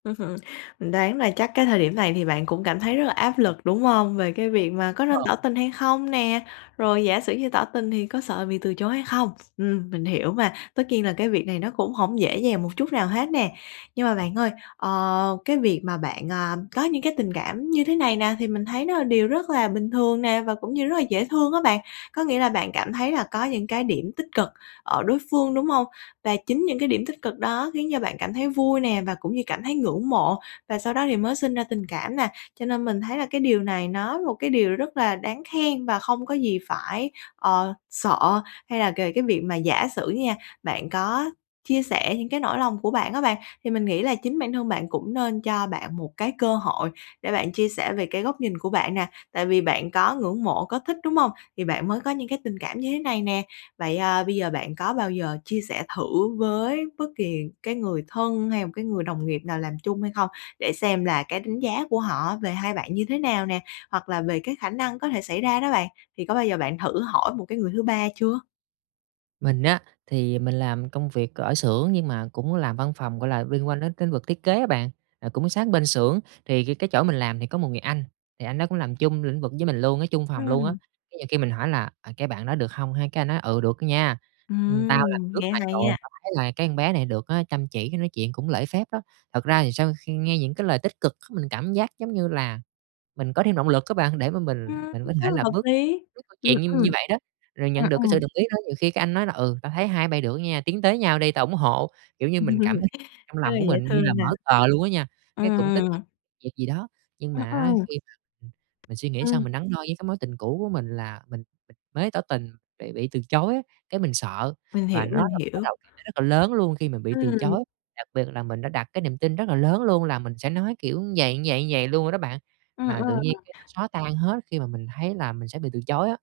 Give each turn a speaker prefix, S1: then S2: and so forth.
S1: Ưm hừm, mình đoán là chắc cái thời điểm này thì bạn cũng cảm thấy rất là áp lực, đúng hông? Về cái việc mà có nên
S2: Ờ.
S1: tỏ tình hay không nè, rồi giả sử như tỏ tình thì có sợ bị từ chối hay không? Ừm, mình hiểu mà, tất nhiên là cái việc này nó cũng hổng dễ dàng một chút nào hết nè. Nhưng mà bạn ơi, ờ, cái việc mà bạn, à, có những cái tình cảm như thế này nè thì mình thấy nó là điều rất là bình thường nè và cũng như rất là dễ thương á bạn. Có nghĩa là bạn cảm thấy là có những cái điểm tích cực ở đối phương, đúng hông? Và chính những cái điểm tích cực đó khiến cho bạn cảm thấy vui nè và cũng như cảm thấy ngưỡng mộ và sau đó thì mới sinh ra tình cảm nè. Cho nên mình thấy là cái điều này nó một cái điều rất là đáng khen và không có gì phải, ờ, sợ hay là kề cái việc mà giả sử nha, bạn có chia sẻ những cái nỗi lòng của bạn á bạn, thì mình nghĩ là chính bản thân bạn cũng nên cho bạn một cái cơ hội để bạn chia sẻ về cái góc nhìn của bạn nè. Tại vì bạn có ngưỡng mộ, có thích, đúng hông? Thì bạn mới có những cái tình cảm như thế này nè. Vậy, à, bây giờ bạn có bao giờ chia sẻ thử với bất kỳ cái người thân hay một cái người đồng nghiệp nào làm chung hay không? Để xem là cái đánh giá của họ về hai bạn như thế nào nè? Hoặc là về cái khả năng có thể xảy ra đó bạn. Thì có bao giờ bạn thử hỏi một cái người thứ ba chưa?
S2: Mình á thì, à, mình làm công việc ở xưởng nhưng mà cũng làm văn phòng, gọi là, liên quan đến tính vực thiết kế á bạn. À, cũng sát bên xưởng thì c cái chỗ mình làm thì có một người anh, thì anh đó cũng làm chung lĩnh vực với mình luôn á, chung phòng luôn á,
S1: Ừm.
S2: cái nhiều khi mình hỏi là "À, cái bạn đó được không ha?" cái anh nói: "Ừ, được nha, ưm, tao làm
S1: Ừm,
S2: trước
S1: nghe
S2: mày
S1: hay
S2: rồi
S1: á.
S2: tao thấy là cái con bé này được á chăm chỉ, cái nói chuyện cũng lễ phép đó." Thật ra thì sau khi nghe những cái lời tích cực c mình cảm giác giống như là mình có thêm động lực á bạn để mà mình
S1: Ừm,
S2: mình có thể
S1: rất là
S2: là
S1: hợp
S2: bước
S1: lý.
S2: [unintelligible] câu
S1: Ừm,
S2: chuyện như
S1: ừ.
S2: như vậy đó, rồi nhận
S1: Ừm,
S2: được cái
S1: ừ.
S2: sự đồng ý đó, nhiều khi anh nói là: "Ừ, tao thấy hai bây được nha, tiến tới nhau đi, tao ủng hộ." Kiểu như mình cảm thấy trong
S1: Rất
S2: lòng
S1: là
S2: của
S1: dễ
S2: mình như là
S1: thương nè.
S2: mở cờ luôn á nha, cái cũng tính [unintelligible]
S1: Ừm.
S2: việc gì đó. Nhưng
S1: Ừm,
S2: mà
S1: ừ.
S2: á khi mà, ừm, mình suy nghĩ xong,
S1: Ừ.
S2: mình đắn đo với cái mối tình cũ của mình là mình mới tỏ tình bị bị từ chối, cái, mình sợ
S1: Mình
S2: và
S1: hiểu,
S2: nó
S1: mình
S2: là một cái
S1: hiểu.
S2: rào cản [unintelligible] còn lớn luôn khi mình bị từ
S1: Ừ.
S2: chối. Đặc biệt là mình đã đặt cái niềm tin rất là lớn luôn là mình sẽ nói kiểu vầy, vầy, vầy luôn rồi đó bạn,
S1: Ừ,
S2: mà tự nhiên
S1: ừ.
S2: cái nó xóa tan hết khi mà mình thấy là mình sẽ bị từ chối á.